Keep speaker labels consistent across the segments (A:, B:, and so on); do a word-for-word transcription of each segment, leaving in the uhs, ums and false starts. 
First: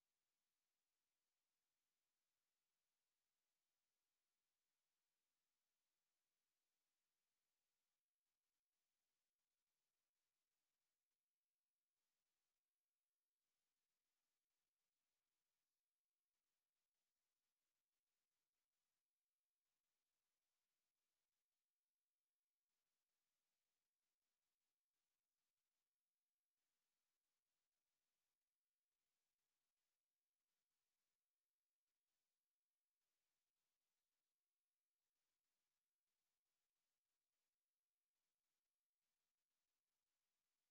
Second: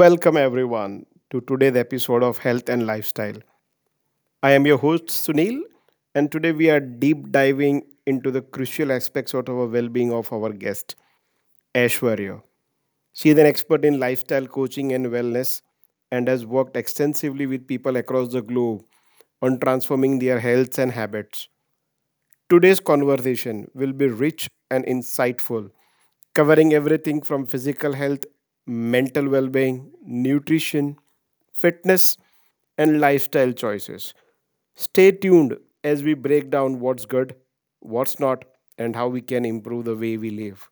A: Welcome everyone to today's episode of Health and Lifestyle. I am your host Sunil, and today we are deep diving into the crucial aspects of our well-being of our guest Aishwarya. She is an expert in lifestyle coaching and wellness, and has worked extensively with people across the globe on transforming their health and habits. Today's conversation will be rich and insightful, covering everything from physical health, mental well being, nutrition, fitness, and lifestyle choices. Stay tuned as we break down what's good, what's not, and how we can improve the way we live.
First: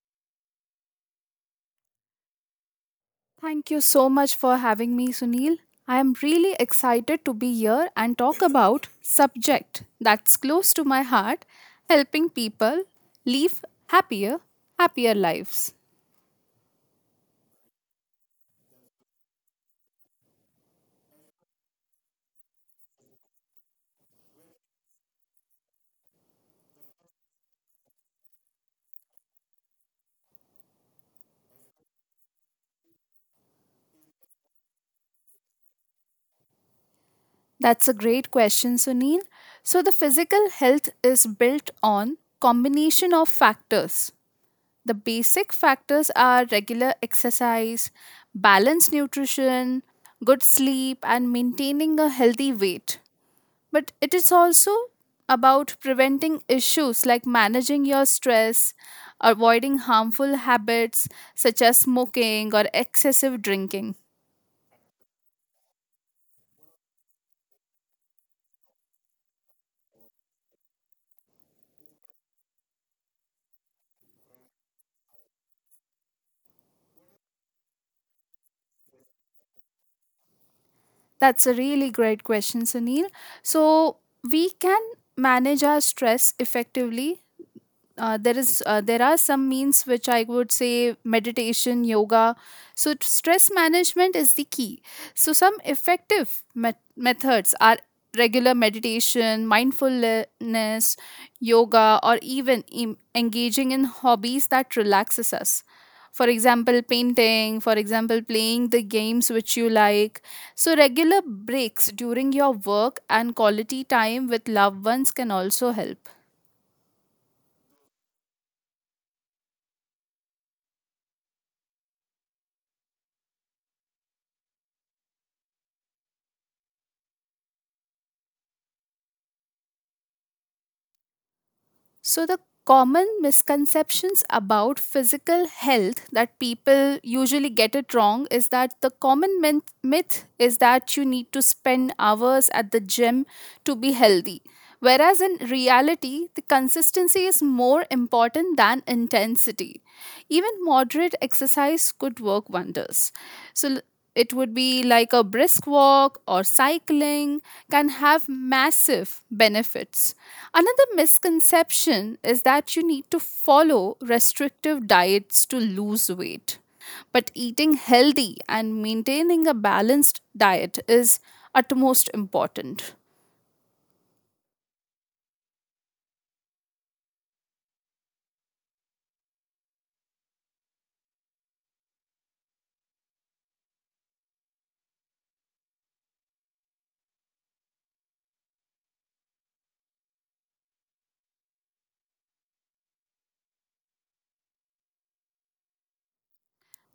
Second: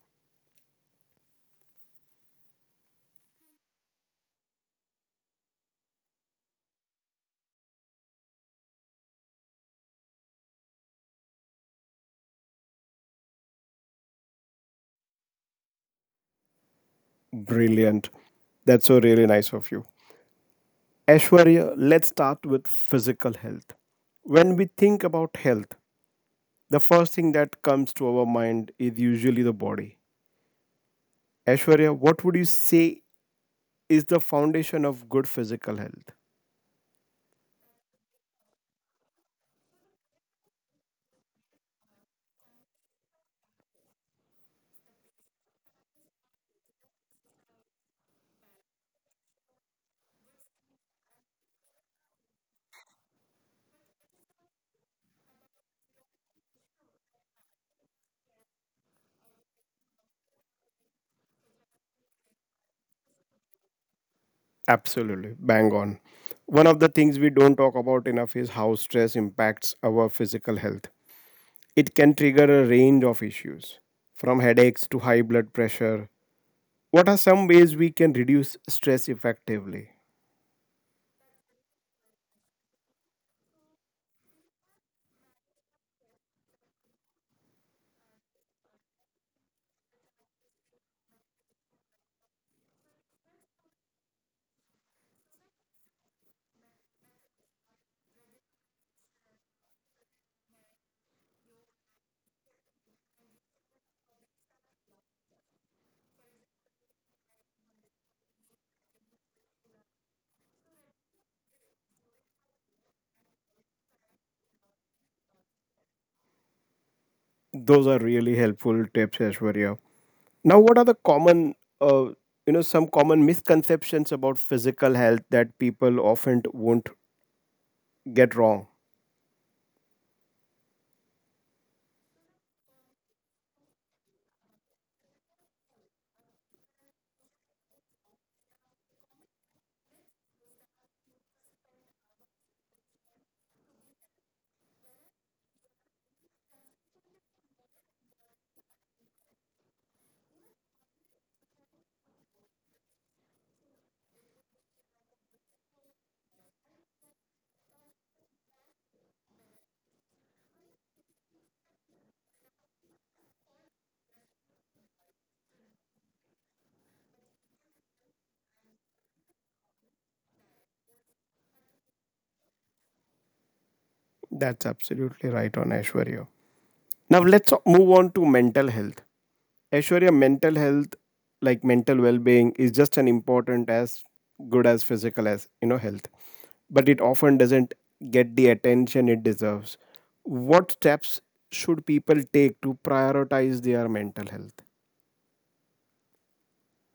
B: Thank you so much for having me, Sunil. I am really excited to be here and talk about subject that's close to my heart, helping people live happier, happier lives.
A: Brilliant. That's so really nice of you. Ashwarya, let's start with physical health. When we think about health, the first thing that comes to our mind is usually the body. Aishwarya, what would you say is the foundation of good physical health?
B: That's a great question, Sunil. So the physical health is built on combination of factors. The basic factors are regular exercise, balanced nutrition, good sleep and maintaining a healthy weight. But it is also about preventing issues like managing your stress, avoiding harmful habits such as smoking or excessive drinking.
A: Absolutely, bang on. One of the things we don't talk about enough is how stress impacts our physical health. It can trigger a range of issues, from headaches to high blood pressure. What are some ways we can reduce stress effectively?
B: That's a really great question, Sunil. So, we can manage our stress effectively. Uh, there is uh, there are some means which I would say meditation, yoga. So t- stress management is the key. So some effective met- methods are regular meditation, mindfulness, yoga, or even em- engaging in hobbies that relaxes us. For example painting, for example playing the games which you like. So regular breaks during your work and quality time with loved ones can also help.
A: Those are really helpful tips, Aishwarya. Now, what are the common, uh, you know, some common misconceptions about physical health that people often won't get wrong?
B: So, the common misconceptions about physical health that people usually get it wrong is that the common myth myth is that you need to spend hours at the gym to be healthy. Whereas in reality, the consistency is more important than intensity. Even moderate exercise could work wonders. So l- it would be like a brisk walk or cycling can have massive benefits. Another misconception is that you need to follow restrictive diets to lose weight. But eating healthy and maintaining a balanced diet is utmost important.
A: That's absolutely right on, Aishwarya. Now let's move on to mental health. Aishwarya, mental health, like mental well-being, is just an important as good as physical, as you know, health, but it often doesn't get the attention it deserves. What steps should people take to prioritize their mental health?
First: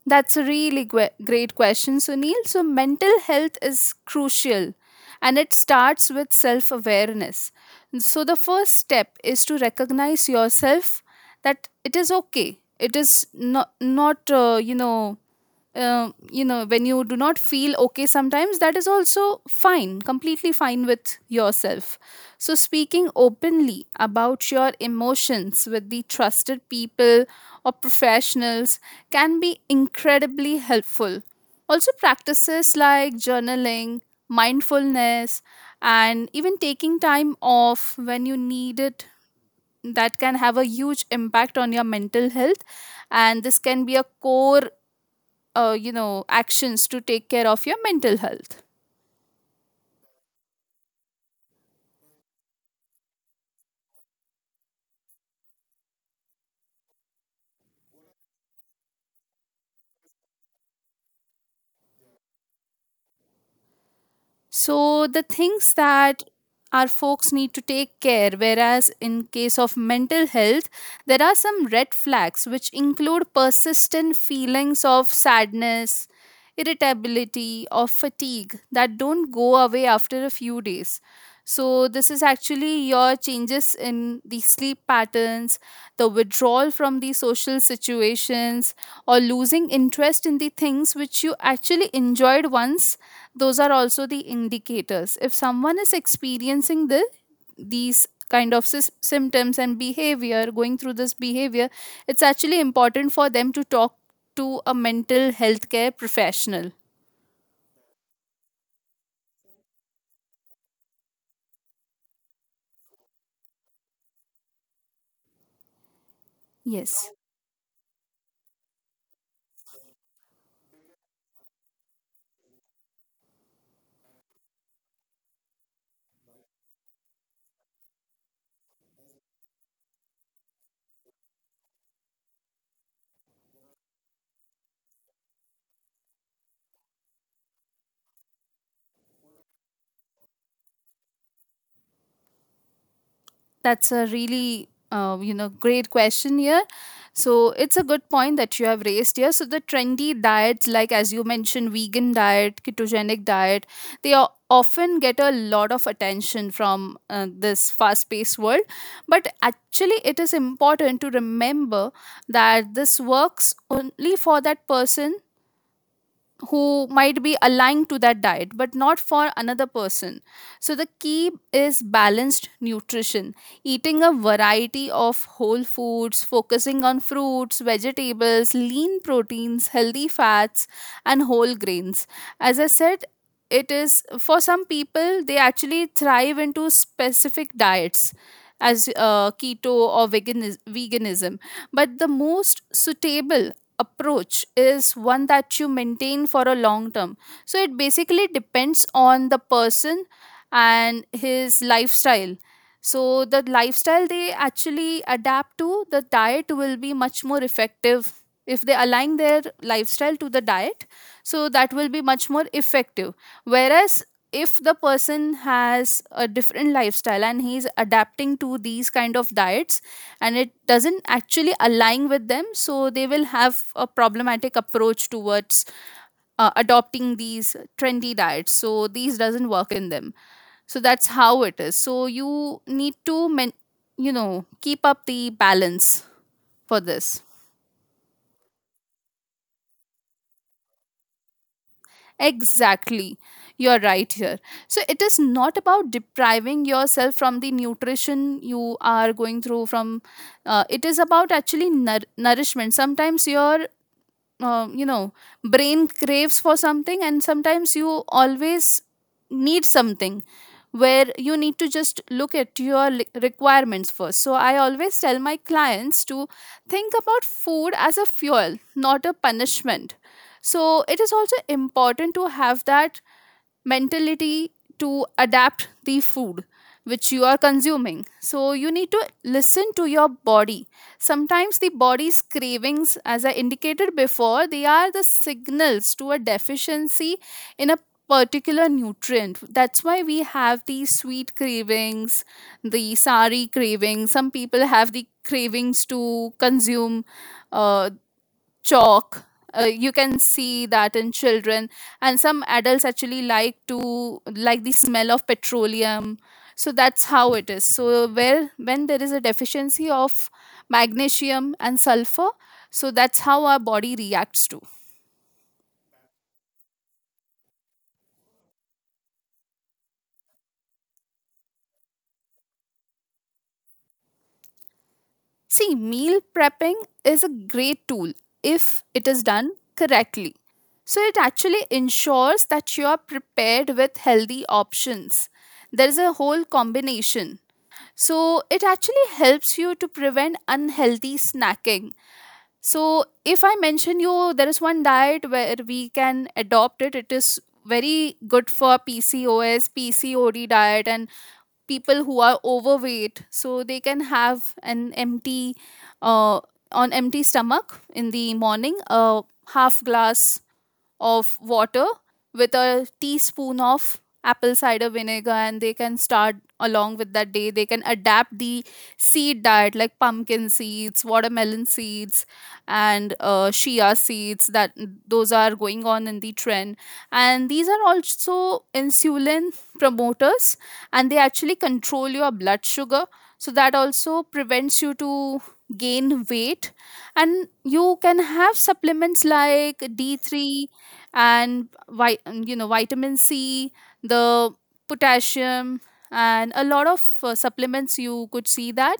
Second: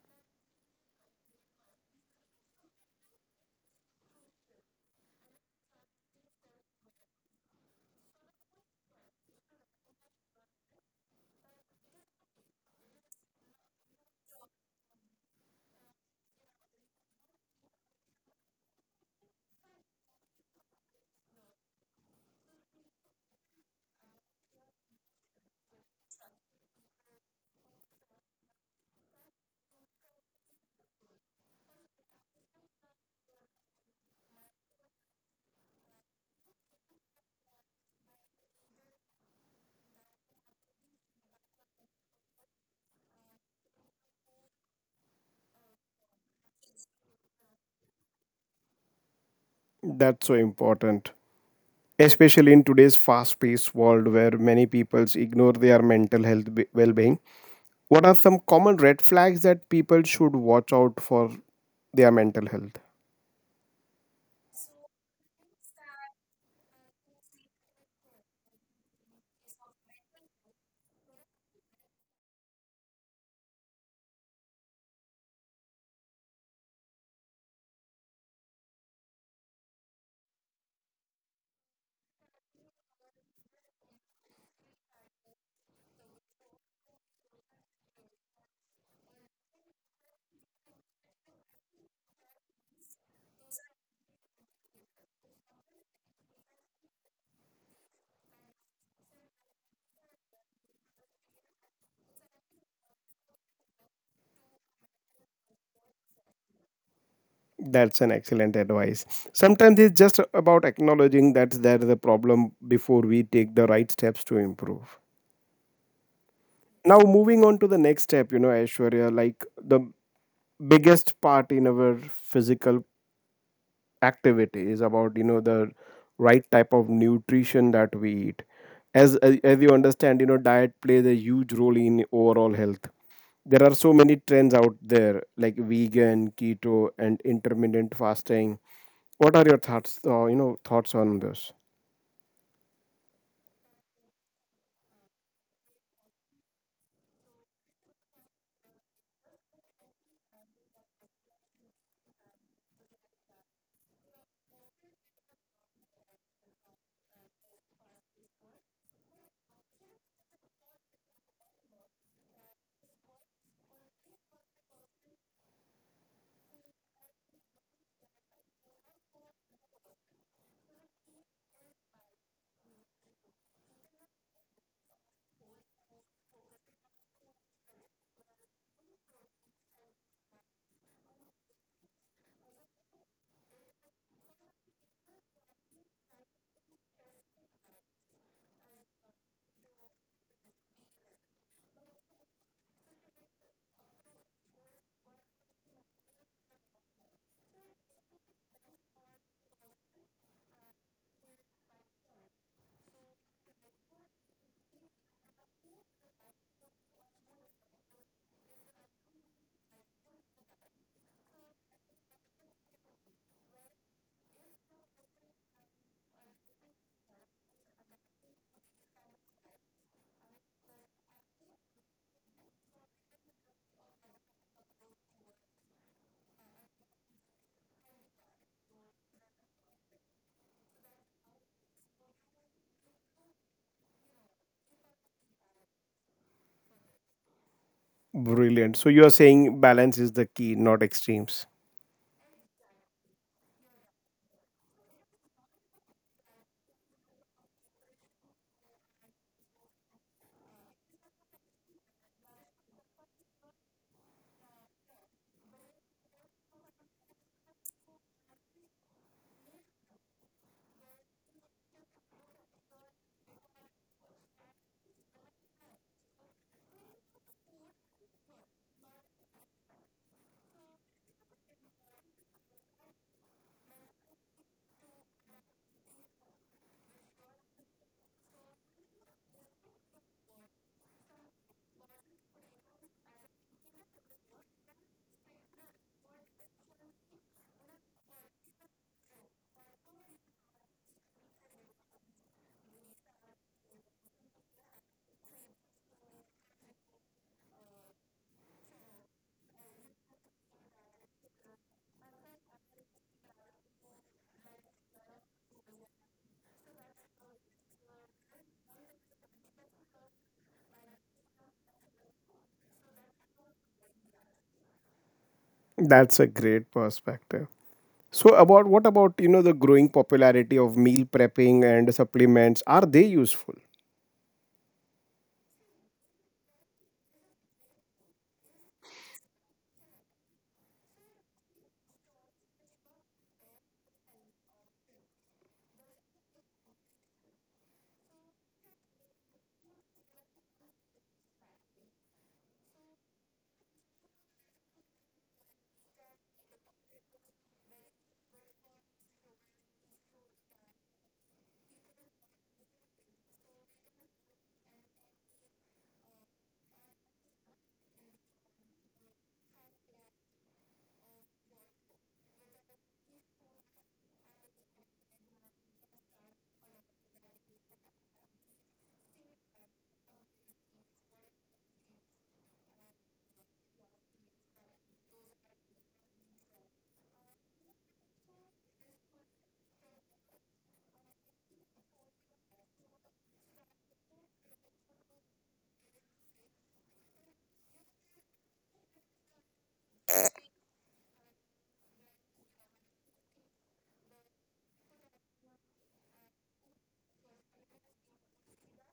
B: That's a really gwe- great question, Sunil. So, mental health is crucial and it starts with self awareness. So, the first step is to recognize yourself that it is okay. It is not, not uh, you know, uh, you know when you do not feel okay sometimes, that is also fine, completely fine with yourself. So speaking openly about your emotions with the trusted people or professionals can be incredibly helpful. Also practices like journaling, mindfulness, and even taking time off when you need it, that can have a huge impact on your mental health. And this can be a core uh, you know actions to take care of your mental health.
A: That's so important, especially in today's fast-paced world where many people ignore their mental health be- well-being. What are some common red flags that people should watch out for their mental health?
B: So the things that our folks need to take care whereas in case of mental health, there are some red flags which include persistent feelings of sadness, irritability or fatigue that don't go away after a few days. So, this is actually your changes in the sleep patterns, the withdrawal from the social situations, or losing interest in the things which you actually enjoyed once. Those are also the indicators. If someone is experiencing the these kind of sys- symptoms and behavior, going through this behavior, it's actually important for them to talk to a mental health care professional.
A: That's an excellent advice. Sometimes it's just about acknowledging that there is a problem before we take the right steps to improve. Now,
B: Yes.
A: moving on to the next step, you know, Aishwarya, like the biggest part in our physical activity is about, you know, the right type of nutrition that we eat. As, as as you understand, you know, diet plays a huge role in overall health. There are so many trends out there like vegan, keto, and intermittent fasting. What are your thoughts, uh, you know, thoughts on this?
B: That's a really uh, you know great question here. So it's a good point that you have raised here. So the trendy diets, like as you mentioned, vegan diet, ketogenic diet, they are often get a lot of attention from uh, this fast-paced world. But actually, it is important to remember that this works only for that person who might be aligned to that diet but not for another person. So the key is balanced nutrition, eating a variety of whole foods, focusing on fruits, vegetables, lean proteins, healthy fats, and whole grains. As I said, it is for some people they actually thrive into specific diets, as uh, keto or vegan, veganism. But the most suitable approach is one that you maintain for a long term. So it basically depends on the person and his lifestyle. So the lifestyle they actually adapt to the diet will be much more effective if they align their lifestyle to the diet. So that will be much more effective. Whereas if the person has a different lifestyle and he's adapting to these kind of diets and it doesn't actually align with them, so they will have a problematic approach towards uh, adopting these trendy diets, so these doesn't work in them. So that's how it is. So you need to men- you know keep up the balance for this.
A: Brilliant, so you are saying balance is the key, not extremes.
B: Exactly, you're right here. So it is not about depriving yourself from the nutrition you are going through from, uh, it is about actually nour- nourishment. Sometimes your uh, you know brain craves for something, and sometimes you always need something where you need to just look at your li- requirements first. So I always tell my clients to think about food as a fuel, not a punishment. So it is also important to have that mentality to adapt the food which you are consuming. So you need to listen to your body. Sometimes the body's cravings, as I indicated before, they are the signals to a deficiency in a particular nutrient. That's why we have the sweet cravings, the sari cravings. Some people have the cravings to consume uh, chalk. Uh, you can see that in children, and some adults actually like to like the smell of petroleum. So that's how it is. So where when there is a deficiency of magnesium and sulfur, so that's how our body reacts to.
A: That's a great perspective. So about, what about, you know, the growing popularity of meal prepping and supplements? Are they useful?
B: See, meal prepping is a great tool if it is done correctly. So it actually ensures that you are prepared with healthy options. There is a whole combination. So it actually helps you to prevent unhealthy snacking. So if I mention you, there is one diet where we can adopt it. It is very good for P C O S, P C O D diet, and people who are overweight. So they can have an empty, uh, on empty stomach in the morning, a half glass of water with a teaspoon of apple cider vinegar, and they can start along with that day they can adapt the seed diet like pumpkin seeds, watermelon seeds, and uh, chia seeds. That those are going on in the trend, and these are also insulin promoters, and they actually control your blood sugar. So that also prevents you to gain weight. And you can have supplements like D three and vi- you know vitamin c, the potassium, and a lot of uh, supplements you could see that.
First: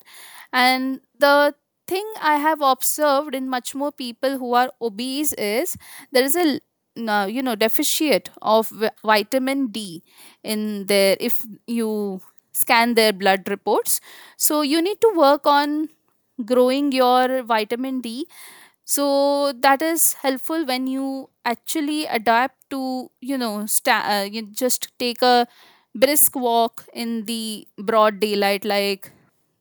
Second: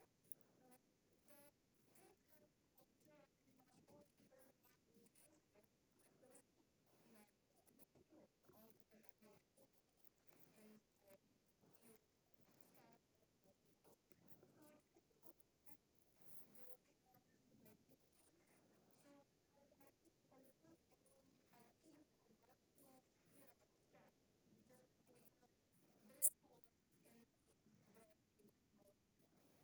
B: And the thing I have observed in much more people who are obese is there is a l- no, you know deficit of vi- vitamin d in their if you scan their blood reports. So you need to work on growing your vitamin d. So that is helpful when you actually adapt to you know sta- uh, you just take a brisk walk in the broad daylight like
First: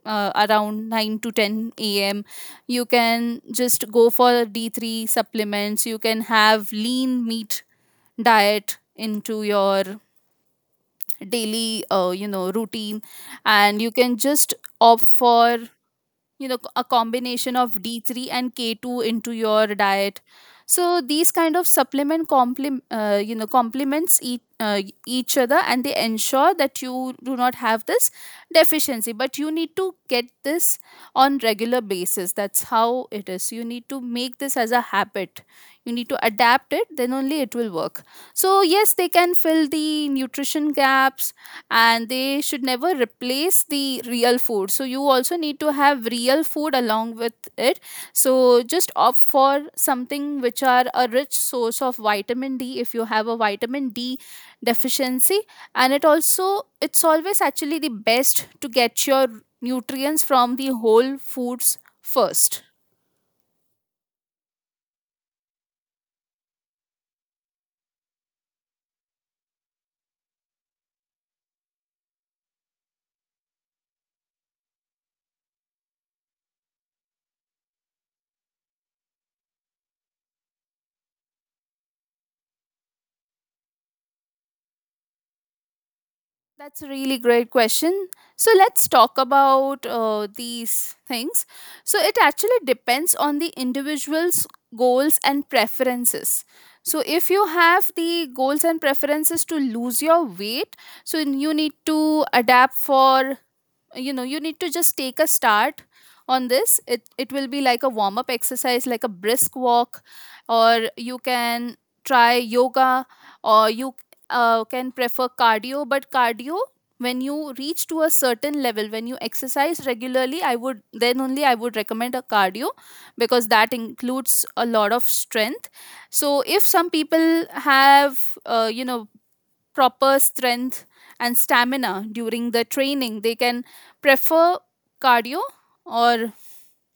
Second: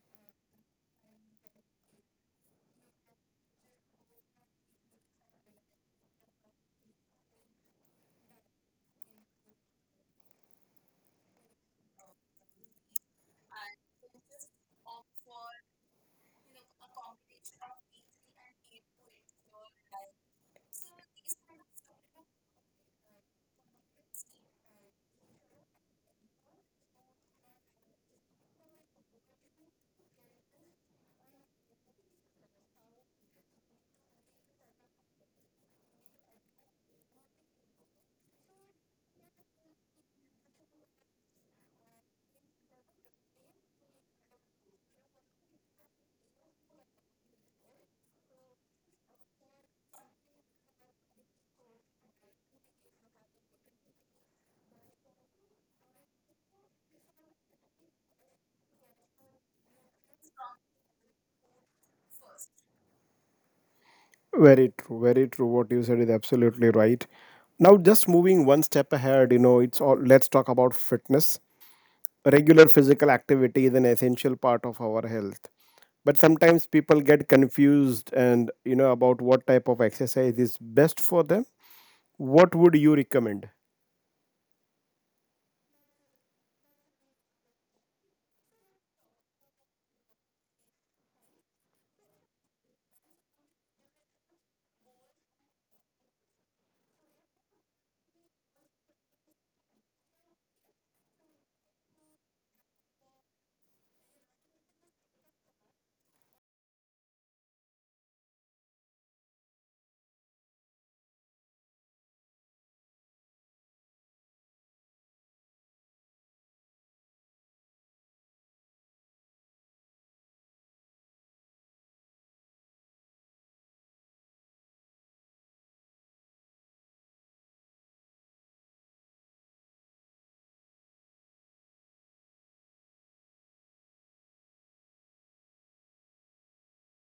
B: uh, around nine to ten a m. You can just go for D three supplements. You can have lean meat diet into your daily, uh, you know, routine, and you can just opt for you know a combination of D three and K two into your diet. So these kind of supplement complement uh, you know complements each, uh, each other, and they ensure that you do not have this deficiency. But you need to get this on regular basis. That's how it is. You need to make this as a habit. You need to adapt it, then only it will work. So yes, they can fill the nutrition gaps, and they should never replace the real food. So you also need to have real food along with it. So just opt for something which are a rich source of vitamin d if you have a vitamin d deficiency. And it also it's always actually the best to get your nutrients from the whole foods first.
A: Very true, very true. What you said is absolutely right. Now, just moving one step ahead, you know, it's all, let's talk about fitness. Regular physical activity is an essential part of our health, but sometimes people get confused, and you know, about what type of exercise is best for them. What would you recommend?
B: That's a really great question. So let's talk about uh, these things. So it actually depends on the individual's goals and preferences. So if you have the goals and preferences to lose your weight, so you need to adapt for you know you need to just take a start on this. It it will be like a warm up exercise like a brisk walk, or you can try yoga, or you uh, can prefer cardio. But cardio, when you reach to a certain level, when you exercise regularly, I would then only I would recommend a cardio because that includes a lot of strength. So if some people have uh, you know proper strength and stamina during the training, they can prefer cardio or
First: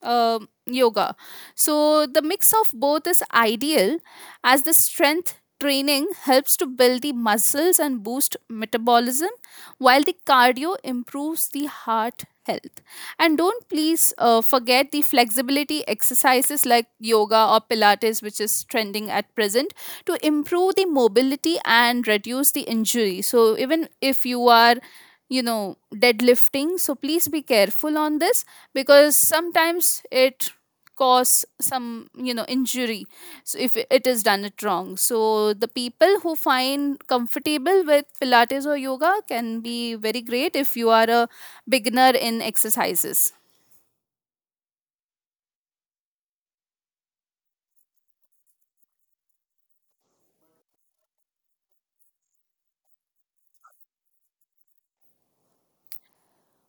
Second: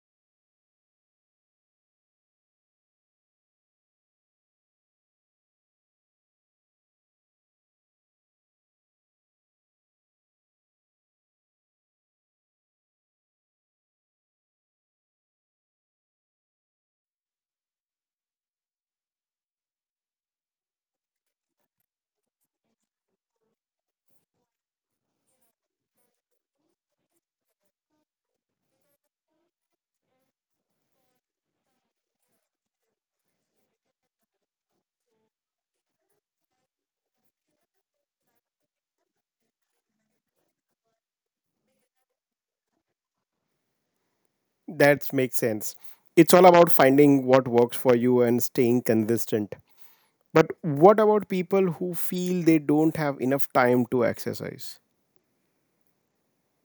B: um yoga. So the mix of both is ideal as the strength training helps to build the muscles and boost metabolism, while the cardio improves the heart health. And don't please uh, forget the flexibility exercises like yoga or pilates which is trending at present to improve the mobility and reduce the injury. So even if you are you know deadlifting, so please be careful on this because sometimes it cause some you know injury. So if it is done it wrong, so the people who find comfortable with pilates or yoga can be very great if you are a beginner in exercises.
A: That makes sense. It's all about finding what works for you and staying consistent. But what about people who feel they don't have enough time to exercise?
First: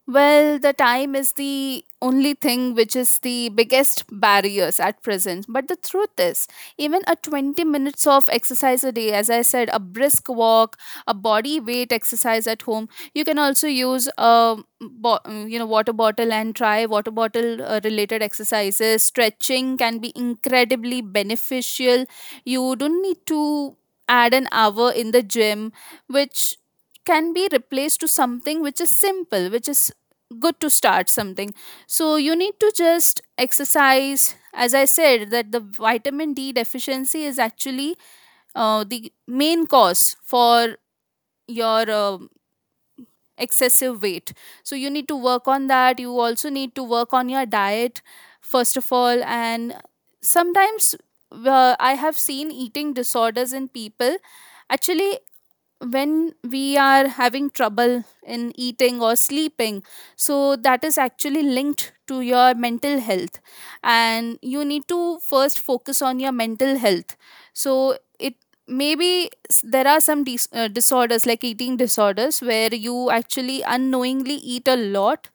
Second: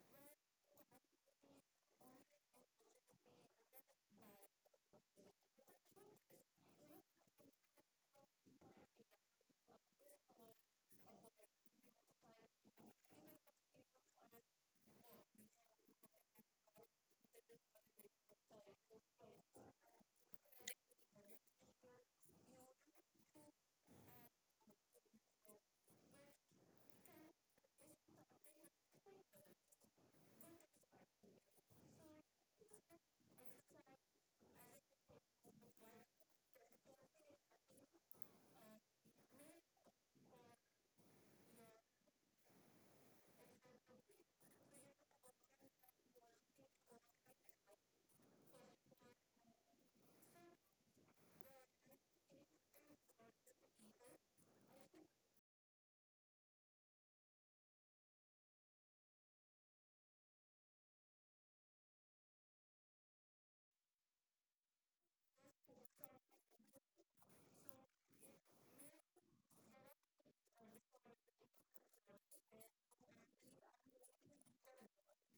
B: Well, the time is the only thing which is the biggest barriers at present. But the truth is, even a twenty minutes of exercise a day, as I said, a brisk walk, a body weight exercise at home. You can also use a bo- you know water bottle and try water bottle uh, related exercises. Stretching can be incredibly beneficial. You don't need to add an hour in the gym, which can be replaced to something which is simple, which is good to start something. So you need to just exercise. As I said, that the vitamin D deficiency is actually uh, the main cause for your um excessive weight. So you need to work on that. You also need to work on your diet first of all. And sometimes uh, I have seen eating disorders in people, actually, when we are having trouble in eating or sleeping. So that is actually linked to your mental health, and you need to first focus on your mental health. So it maybe s- there are some dis- uh, disorders like eating disorders where you actually unknowingly eat a lot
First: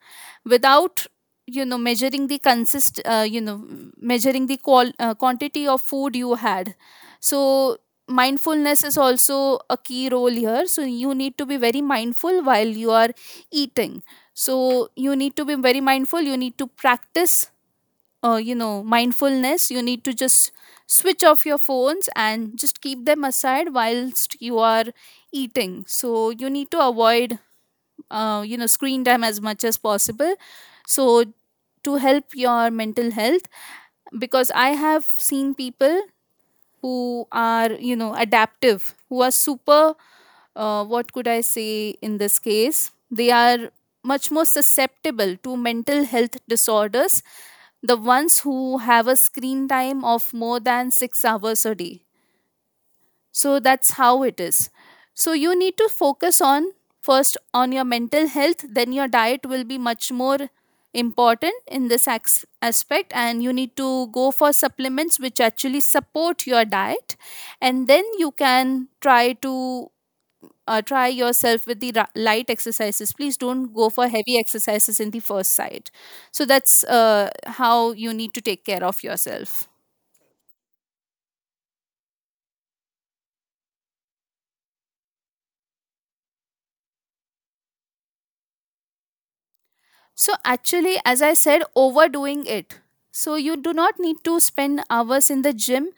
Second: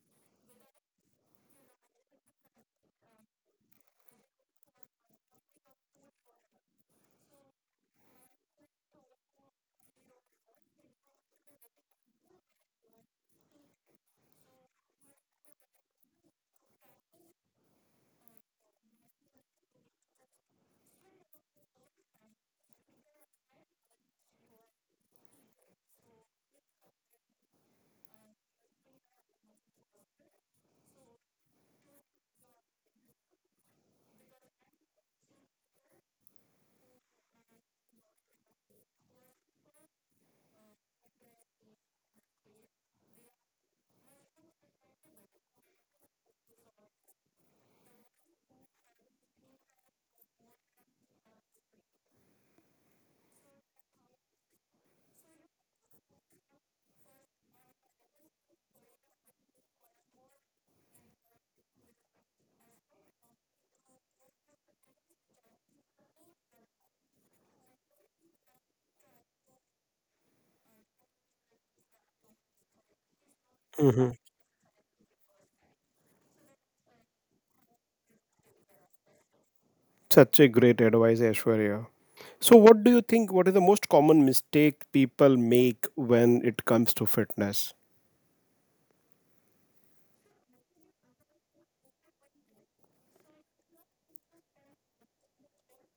B: without you know measuring the consist uh, you know measuring the qual- uh, quantity of food you had. So mindfulness is also a key role here, so you need to be very mindful while you are eating. So you need to be very mindful, you need to practice uh, you know mindfulness. You need to just switch off your phones and just keep them aside whilst you are eating. So you need to avoid uh, you know screen time as much as possible. So, to help your mental health, because I have seen people who are you know adaptive, who are super, uh, what could I say in this case, they are much more susceptible to mental health disorders, the ones who have a screen time of more than six hours a day. So that's how it is. So you need to focus on first on your mental health. Then your diet will be much more important in this ax- aspect, and you need to go for supplements which actually support your diet. And then you can try to uh, try yourself with the ra- light exercises. Please don't go for
A: Mhm.
B: heavy exercises in the first sight. So that's uh, how you need to take care of yourself.
A: Such a great advice, Ashwarya. So what do you think, what is the most common mistake people make when it comes to fitness?
B: So, actually, as I said, overdoing it. So, you do not need to spend hours in the gym.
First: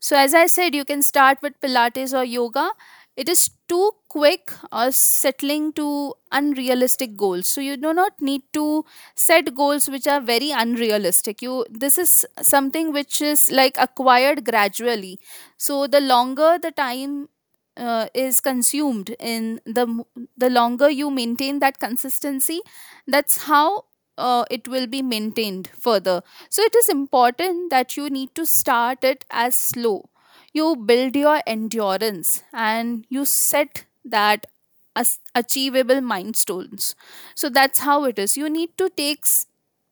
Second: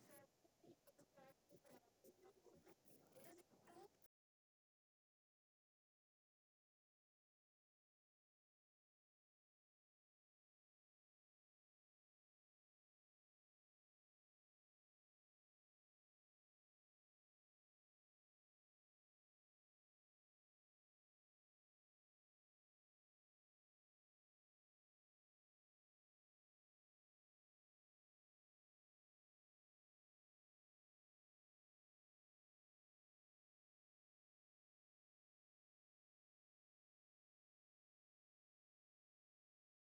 B: So, as I said, you can start with Pilates or yoga. It is too quick or settling to unrealistic goals. So you do not need to set goals which are very unrealistic. You This is something which is like acquired gradually. So the longer the time uh, is consumed in the m- the longer you maintain that consistency, that's how uh, it will be maintained further. So it is important that you need to start it as slow. You build your endurance, and you set that as achievable milestones. So that's how it is. You need to take s-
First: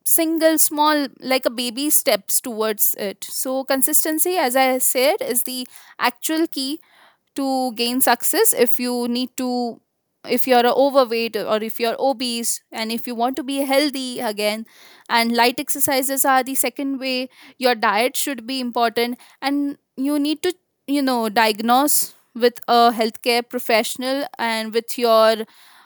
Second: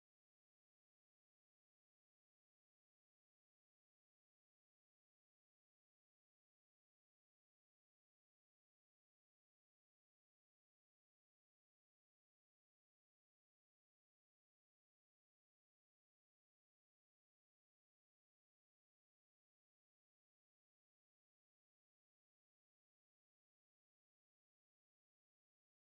B: single small like a baby steps towards it. So consistency, as I said, is the actual key to gain success. If you need to if you're overweight or if you're obese and if you want to be healthy again, and light exercises are the second way. Your diet should be important, and you need to you know diagnose with a healthcare professional and with your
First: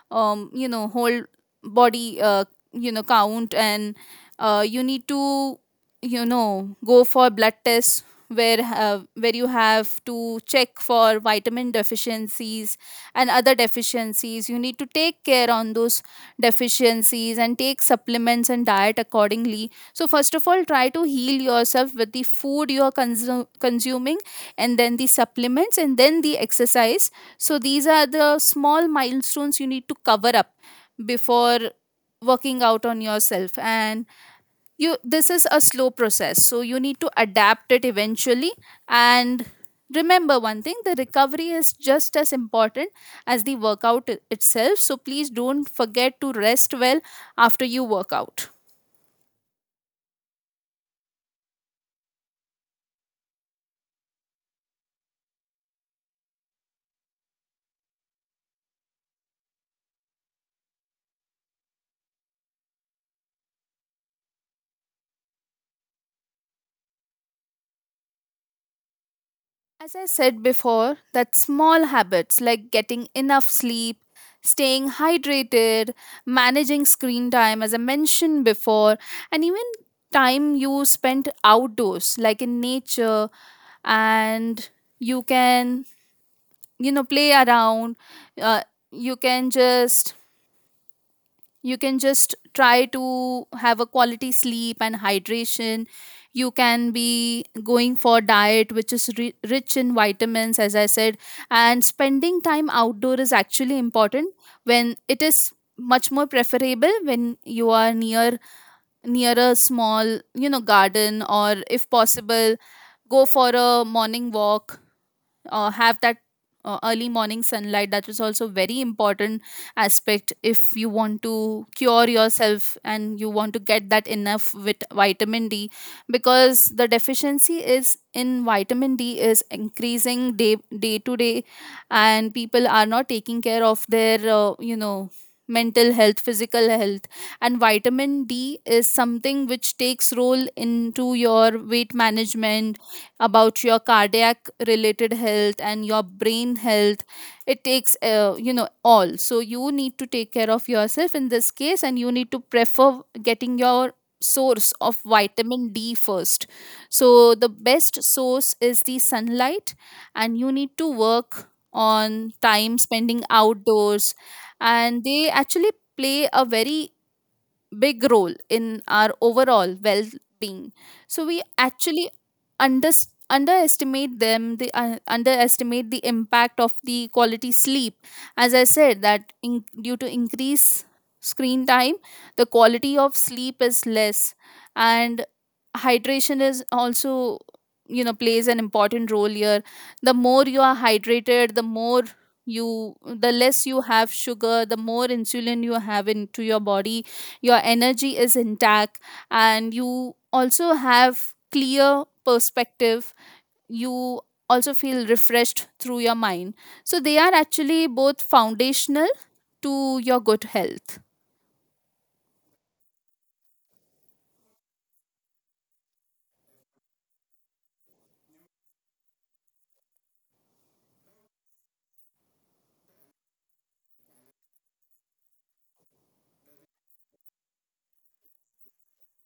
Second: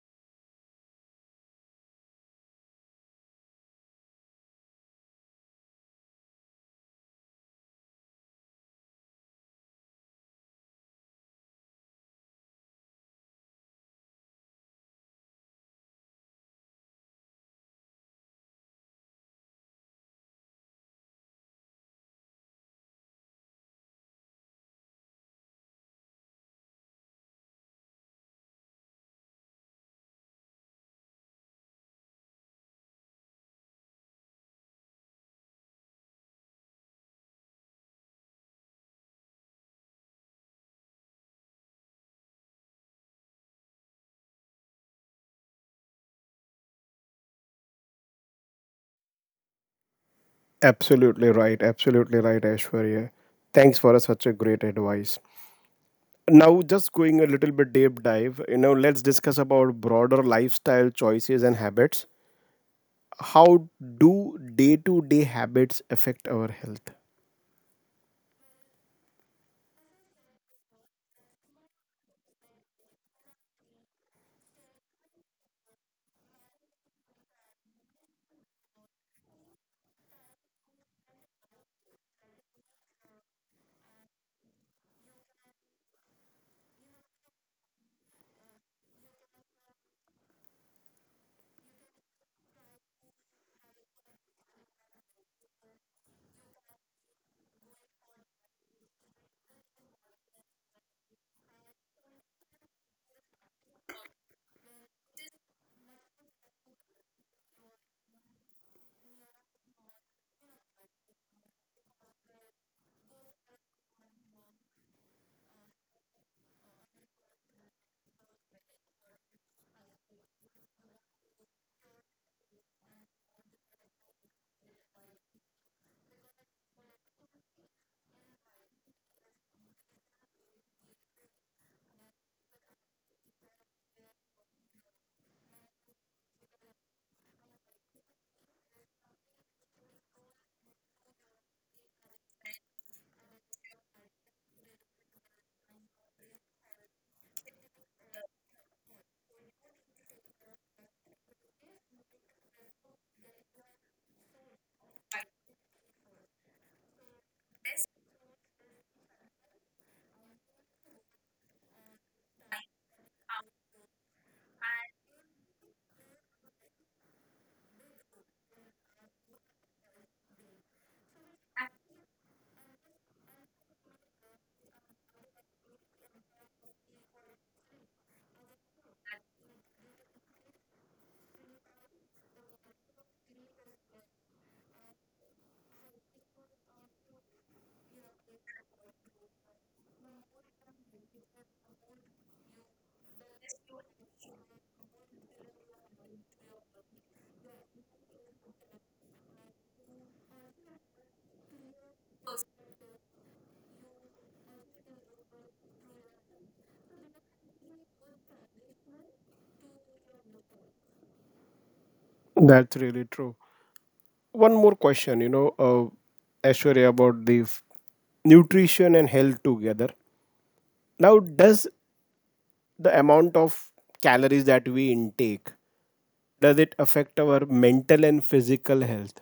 B: um, you know whole body uh, you know count. And uh, you need to you know go for blood tests, where uh, where you have to check for vitamin deficiencies and other deficiencies. You need to take care on those deficiencies and take supplements and diet accordingly. So first of all, try to heal yourself with the food you are consu- consuming, and then the supplements, and then the exercise. So these are the small milestones you need to cover up before working out on yourself. And you this is a slow process, so you need to adapt it eventually. And remember one thing, the recovery is just as important as the workout i- itself. So please don't forget to rest well after you work out.
A: Absolutely right. Absolutely right, Aishwarya. Thanks for such a great advice. Now, just going a little bit deep dive, you know, let's discuss about broader lifestyle choices and habits. How do day to day habits affect our health?
B: As I said before, that small habits like getting enough sleep, staying hydrated, managing screen time, as I mentioned before, and even time you spent outdoors, like in nature, and you can, you know, play around, uh, you can just you can just try to have a quality sleep and hydration. You can be going for diet which is ri- rich in vitamins, as I said. And spending time outdoor is actually important when it is much more preferable when you are near near a small you know garden, or if possible, go for a morning walk. Uh, have that uh, early morning sunlight. That is also very important aspect if you want to cure yourself and you want to get that enough with vitamin D, because the deficiency is in vitamin D is increasing day day to day. And people are not taking care of their uh, you know mental health, physical health. And vitamin D is something which takes role into your weight management, about your cardiac related health and your brain health. It takes uh, you know all. So you need to take care of yourself in this case, and you need to prefer getting your source of vitamin D first. So the best source is the sunlight, and you need to work on time spending outdoors, and they actually play a very big role in our overall well being. So we actually under, underestimate them, the, uh, underestimate the impact of the quality sleep. As I said, that in, due to increase screen time, the quality of sleep is less, and hydration is also you know plays an important role here. The more you are hydrated, the more you the less you have sugar, the more insulin you have into your body. Your energy is intact, and you also have clear perspective. You also feel refreshed through your mind. So they are actually both foundational to your good health.
A: That's really true. One more question, you know, uh, Aishwarya, about the f- nutrition and health together. Now, does the amount of calories that we intake, does it affect our mental and physical health?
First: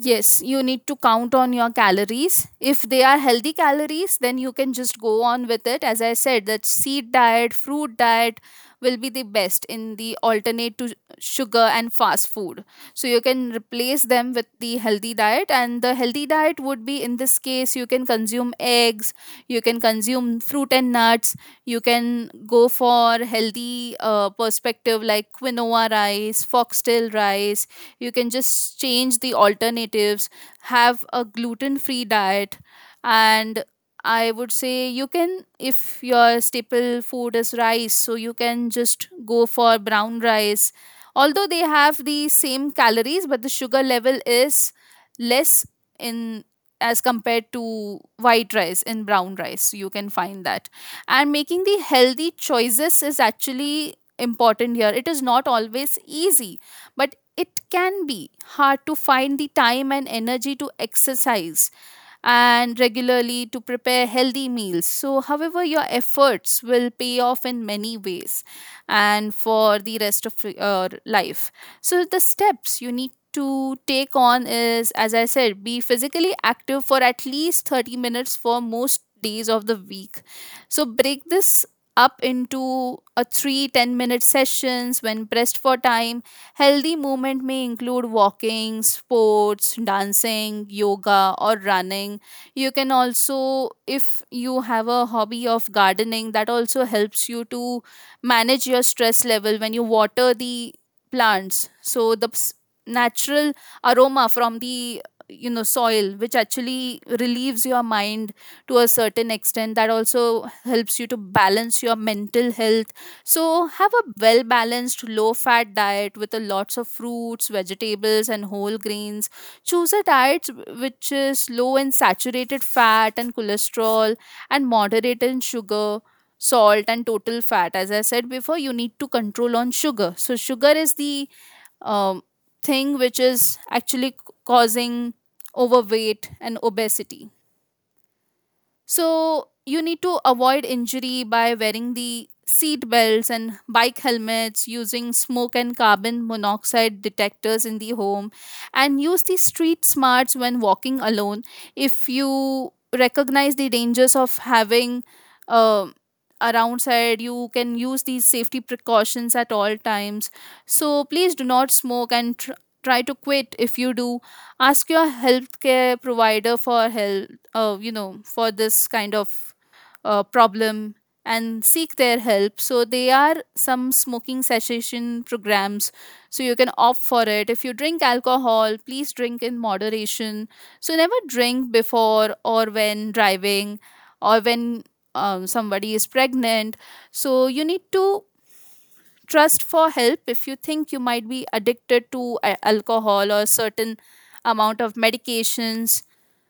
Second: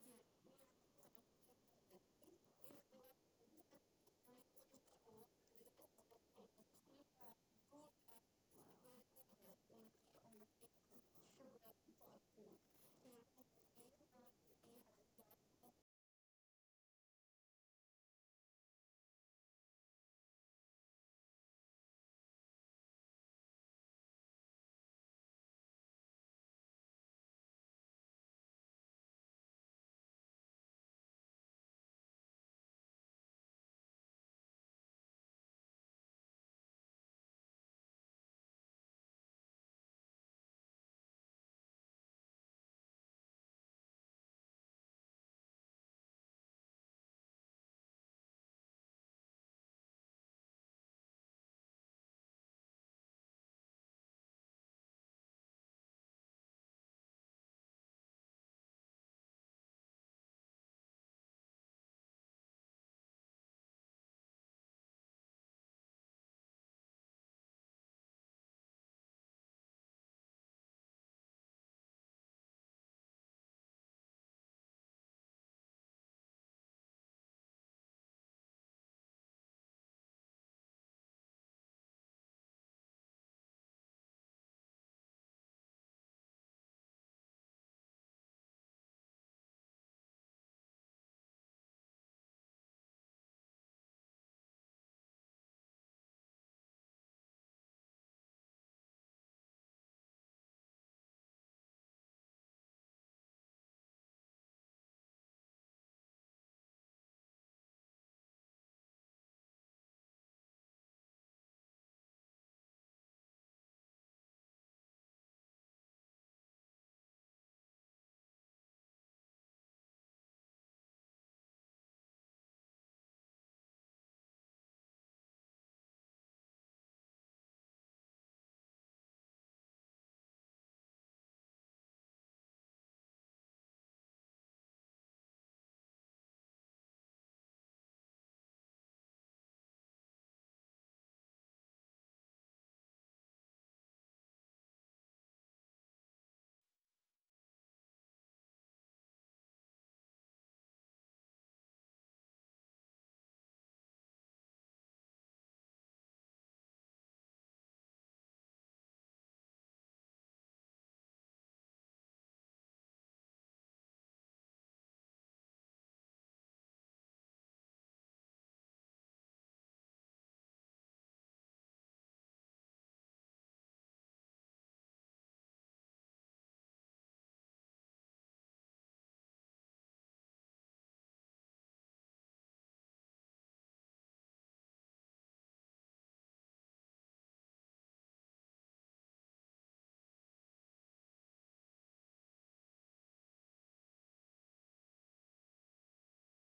B: Yes, you need to count on your calories. If they are healthy calories, then you can just go on with it. As I said, that seed diet, fruit diet will be the best in the alternate to sugar and fast food. So you can replace them with the healthy diet. And the healthy diet would be, in this case, you can consume eggs, you can consume fruit and nuts, you can go for healthy uh, perspective like quinoa rice, foxtail rice. You can just change the alternatives, have a gluten free diet. And I would say you can, if your staple food is rice, so you can just go for brown rice. Although they have the same calories, but the sugar level is less in as compared to white rice in brown rice, so you can find that. And making the healthy choices is actually important here. It is not always easy, but it can be hard to find the time and energy to exercise and regularly to prepare healthy meals. So, however, your efforts will pay off in many ways and for the rest of your life. So, the steps you need to take on is, as I said, be physically active for at least thirty minutes for most days of the week. So, break this up into a three ten minute sessions when pressed for time. Healthy movement may include walking, sports, dancing, yoga, or running. You can also, if you have a hobby of gardening, that also helps you to manage your stress level when you water the plants. So, the ps- natural aroma from the you know soil, which actually relieves your mind to a certain extent, that also helps you to balance your mental health. So, have a well balanced, low fat diet with a lots of fruits, vegetables, and whole grains. Choose a diet which is low in saturated fat and cholesterol and moderate in sugar, salt, and total fat. As I said before, you need to control on sugar. So, sugar is the um, thing which is actually c- causing overweight and obesity. So you need to avoid injury by wearing the seat belts and bike helmets, using smoke and carbon monoxide detectors in the home, and use the street smarts when walking alone. If you recognize the dangers of having uh, around side, you can use these safety precautions at all times. So please do not smoke and tr- try to quit. If you do, ask your healthcare provider for help uh, you know for this kind of uh, problem, and seek their help. So they are some smoking cessation programs, so you can opt for it. If you drink alcohol, please drink in moderation, so never drink before or when driving, or when um, somebody is pregnant. So you need to trust for help if you think you might be addicted to a- alcohol or certain amount of medications.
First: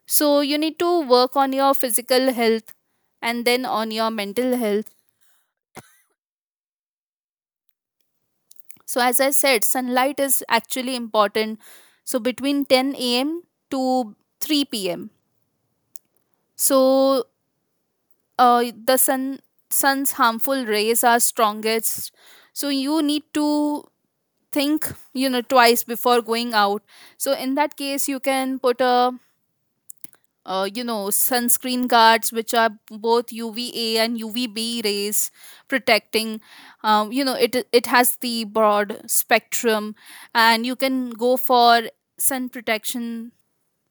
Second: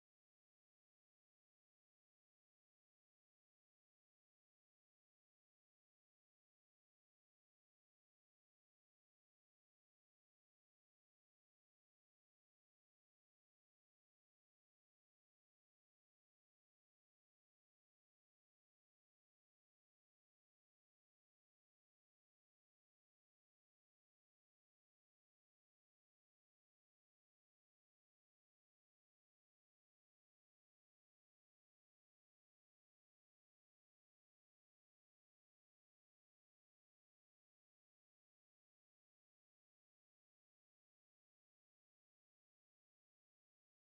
B: So you need to work on your physical health and then on your mental health. So as I said, sunlight is actually important. So between ten a.m to three p.m, so uh, the sun sun's harmful rays are strongest. So you need to think, you know, twice before going out. So in that case you can put a uh, you know sunscreen guards which are both UVA and UVB rays protecting. um, you know it it has the broad spectrum, and you can go for sun protection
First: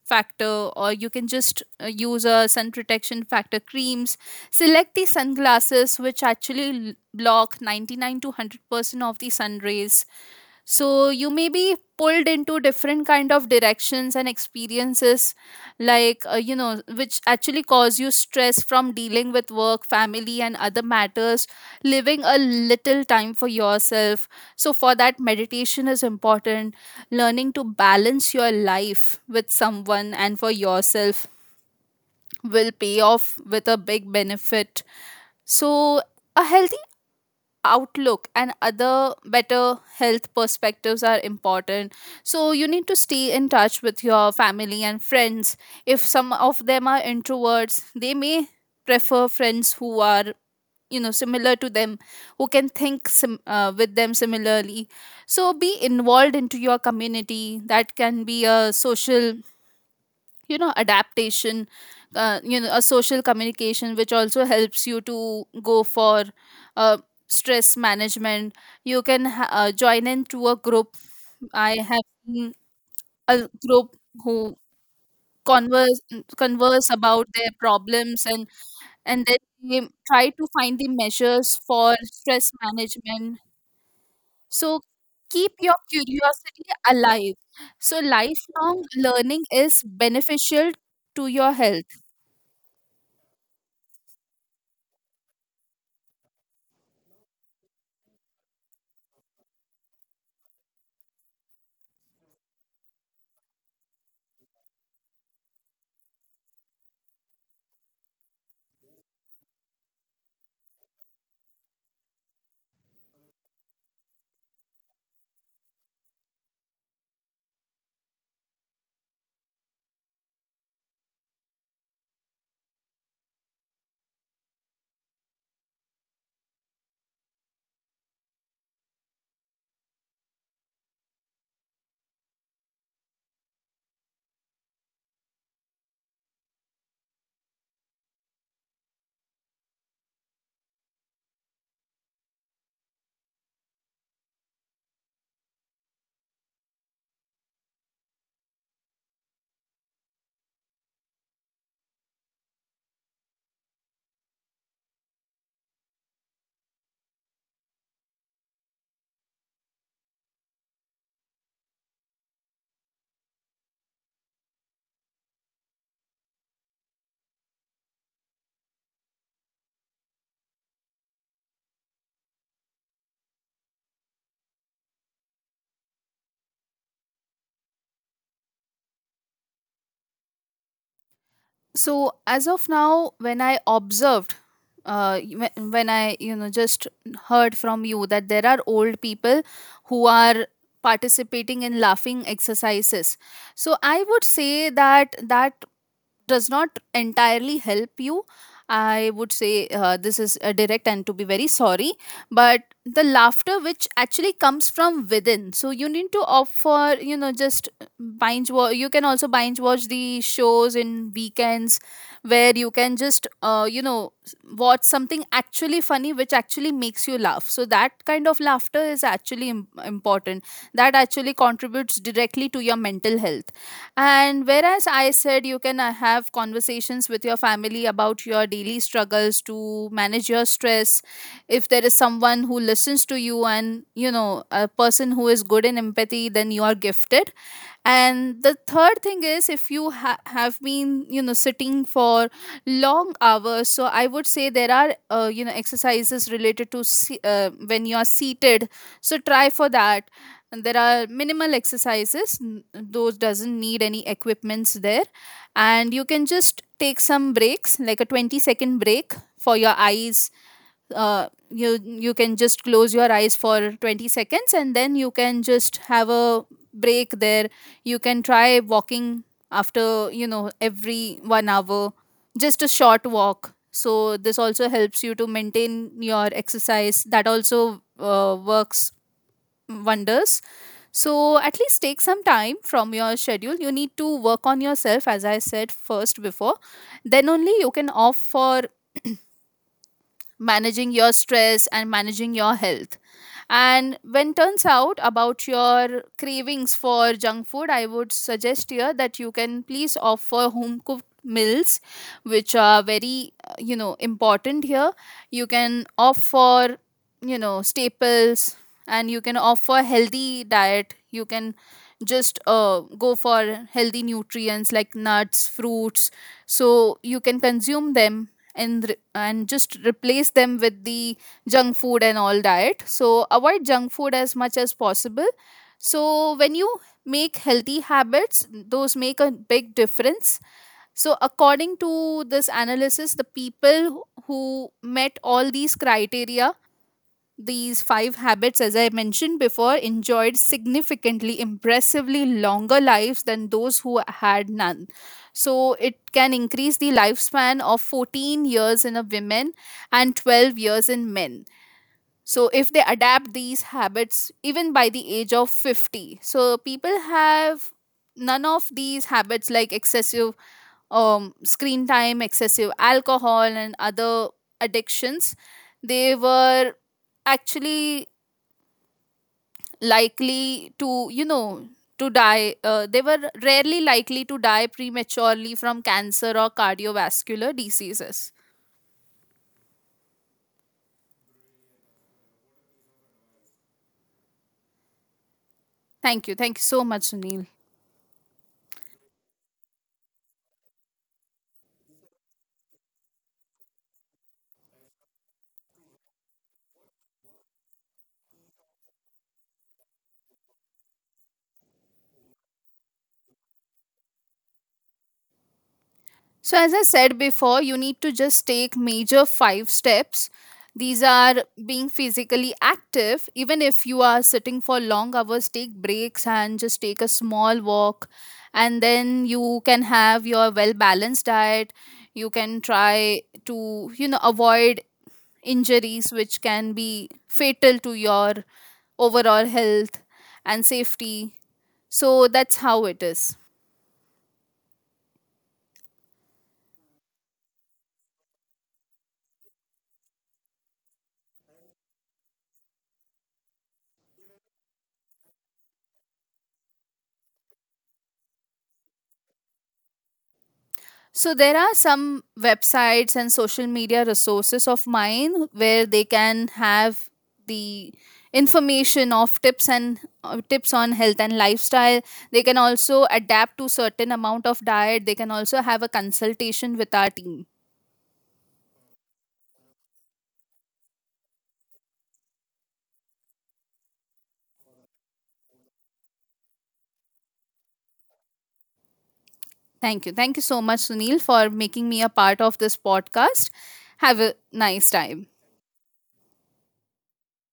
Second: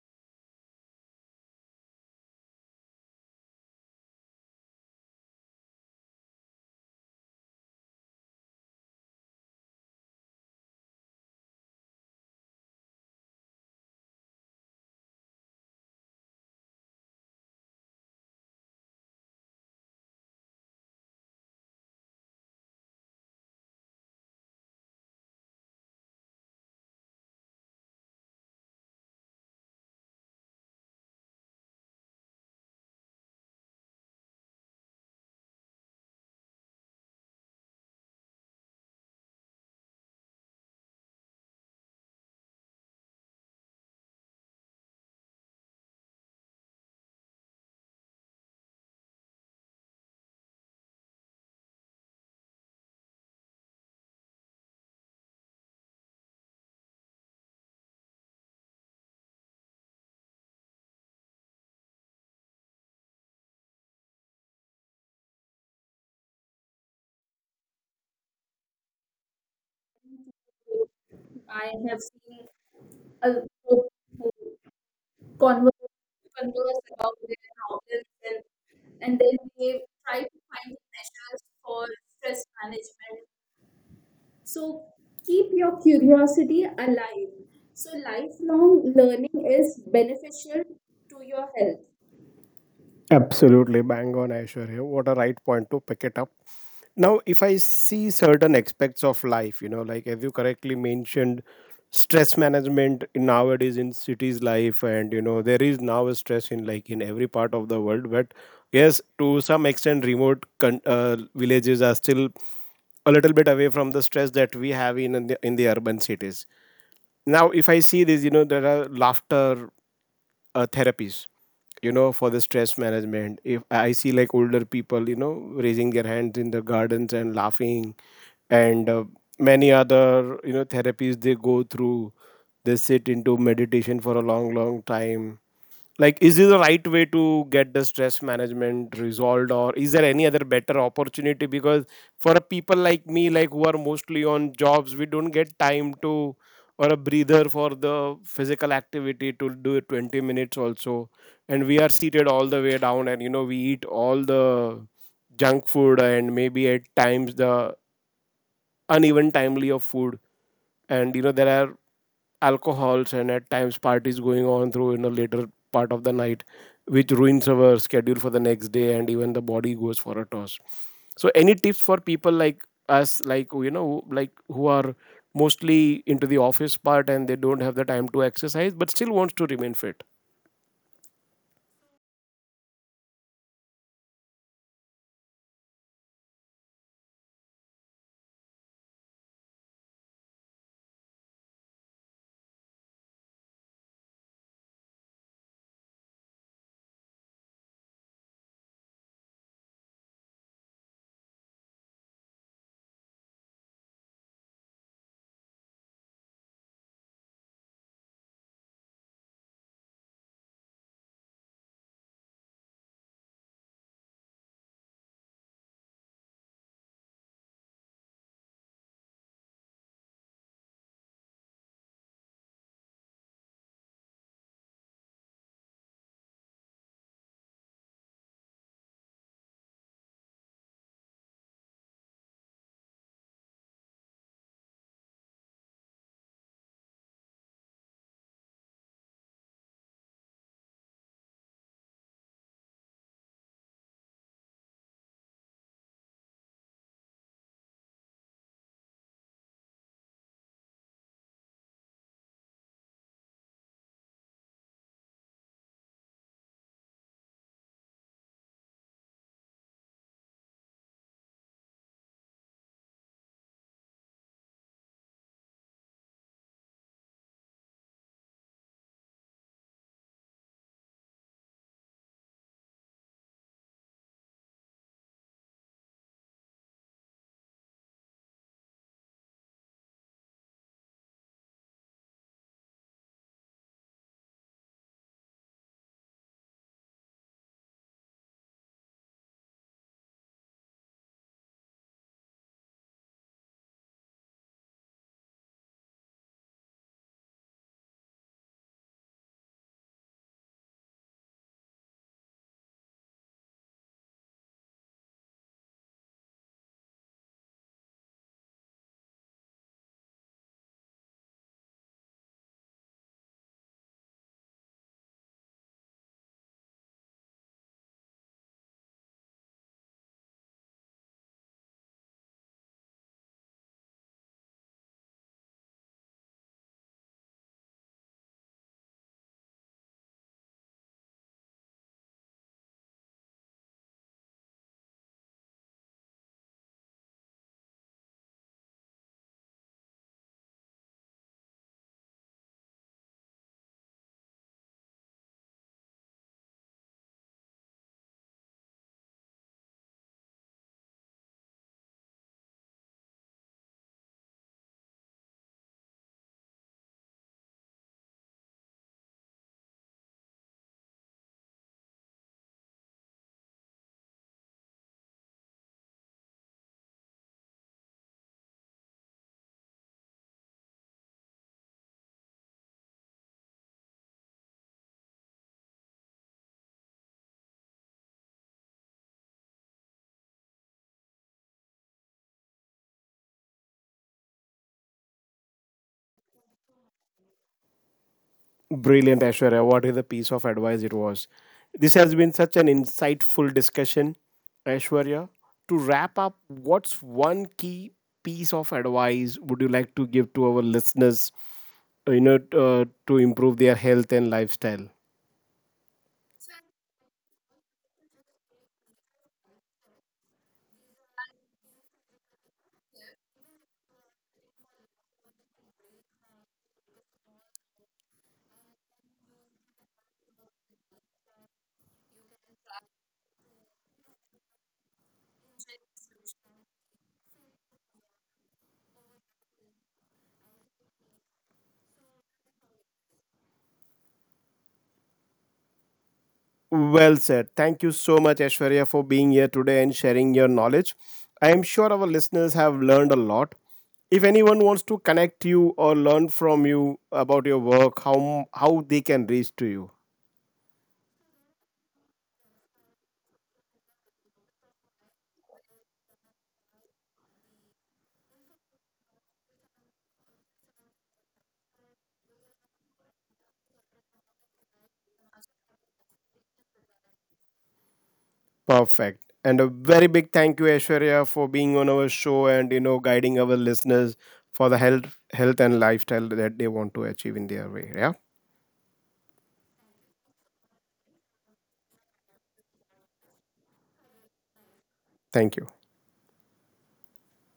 B: factor, or you can just uh, use a sun protection factor creams. Select the sunglasses which actually l- block ninety-nine to one hundred percent of the sun rays. So you may be pulled into different kind of directions and experiences, like uh, you know which actually cause you stress from dealing with work, family and other matters. Living a little time for yourself, so for that meditation is important. Learning to balance your life with someone and for yourself will pay off with a big benefit. So a healthy outlook and other better health perspectives are important. So you need to stay in touch with your family and friends. If some of them are introverts, they may prefer friends who are, you know, similar to them, who can think sim- uh, with them similarly. So be involved into your community. That can be a social, you know, adaptation, uh, you know a social communication, which also helps you to go for uh, stress management. You can ha- uh, join into a group. I have seen a group who converse converse about their problems, and and then they try to find the measures for stress management. So keep your curiosity alive. So lifelong learning is beneficial to your health.
A: Absolutely bang on, I assure. What a right point to pick it up. Now, if I see certain aspects of life, you know, like as you correctly mentioned, stress management in nowadays in cities life, and you know, there is now a stress in like in every part of the world. But yes, to some extent, remote con- uh, villages are still a little bit away from the stress that we have in in the, in the urban cities. Now, if I see this, you know, there are laughter uh, therapies, you know, for the stress management. If I see like older people, you know, raising their hands in the gardens and laughing, and uh, many other, you know, therapies they go through, they sit into meditation for a long long time. Like, is this the right way to get the stress management resolved, or is there any other better opportunity? Because for a people like me, like who are mostly on jobs, we don't get time to, or a breather for the physical activity to do it twenty minutes also, and we are seated all the way down, and you know, we eat all the junk food and maybe at times the uneven timely of food, and you know, there are alcohols and at times parties going on through in a later part of the night, which ruins our schedule for the next day and even the body goes for a toss. So any tips for people like us, like, you know, like who are mostly into the office part and they don't have the time to exercise but still wants to remain fit?
B: So as of now, when I observed, uh, when when i you know just heard from you that there are old people who are participating in laughing exercises, so I would say that that does not entirely help you. I would say, uh, this is uh, direct and to be very sorry, but the laughter which actually comes from within. So you need to opt for, you know, just binge watch. You can also binge watch the shows in weekends, where you can just uh, you know s- watch something actually funny which actually makes you laugh. So that kind of laughter is actually im- important. That actually contributes directly to your mental health. And whereas I said, you can uh, have conversations with your family about your daily struggles to manage your stress. If there is someone who listens to you and, you know, a person who is good in empathy, then you are gifted. And the third thing is, if you ha- have been, you know, sitting for long hours, so I would say there are, uh, you know exercises related to se- uh, when you are seated. So try for that. And there are minimal exercises n- those doesn't need any equipments there. And you can just take some breaks like a twenty second break for your eyes. Uh, you you can just close your eyes for twenty seconds, and then you can just have a break there. You can try walking after, you know, every one hour, just a short walk. So this also helps you to maintain your exercise. That also uh, works wonders. So at least take some time from your schedule. You need to work on yourself, as I said first before, then only you can opt for managing your stress and managing your health. And when turns out about your cravings for junk food, I would suggest here that you can please offer home cooked meals, which are very, uh, you know important here. You can offer, you know, staples, and you can offer healthy diet. You can just uh, go for healthy nutrients like nuts, fruits. So you can consume them, and re- and just replace them with the junk food and all diet. So avoid junk food as much as possible. So when you make healthy habits, those make a big difference. So according to this analysis, the people who met all these criteria, these five habits, as I mentioned before, enjoyed significantly, impressively longer lives than those who had none. So it can increase the lifespan of fourteen years in a women and twelve years in men. So if they adapt these habits even by the age of fifty. So people have none of these habits, like excessive um, screen time, excessive alcohol and other addictions, they were actually likely to, you know, to die. uh, they were rarely likely to die prematurely from cancer or cardiovascular diseases. Thank you. Thank you so much, Sunil.
A: Brilliant, Ashwarya. What is a piece of advice it was. This has been such an insightful discussion, Ashwarya. To wrap up, what's one key piece of advice would you like to give to our listeners, uh, you know, uh, to improve their health and lifestyle?
B: So as I said before, you need to just take major five steps. These are being physically active. Even if you are sitting for long hours, take breaks and just take a small walk. And then you can have your well balanced diet. You can try to, you know, avoid injuries which can be fatal to your overall health and safety. So that's how it is.
A: Well said. Thank you so much, Ashwarya, for being here today and sharing your knowledge. I am sure our listeners have learned a lot. If anyone wants to connect you or learn from you about your work, how how they can reach to you?
B: So there are some websites and social media resources of mine where they can have the information of tips, and uh, tips on health and lifestyle. They can also adapt to certain amount of diet. They can also have a consultation with our team.
A: Perfect. And a very big thank you, Aishwarya, for being on our show and you know guiding our listeners for the health, health and lifestyle that they want to achieve in their way. Yeah.
B: Thank you. Thank you so much, Sunil, for making me a part of this podcast. Have a nice time.
A: Thank you.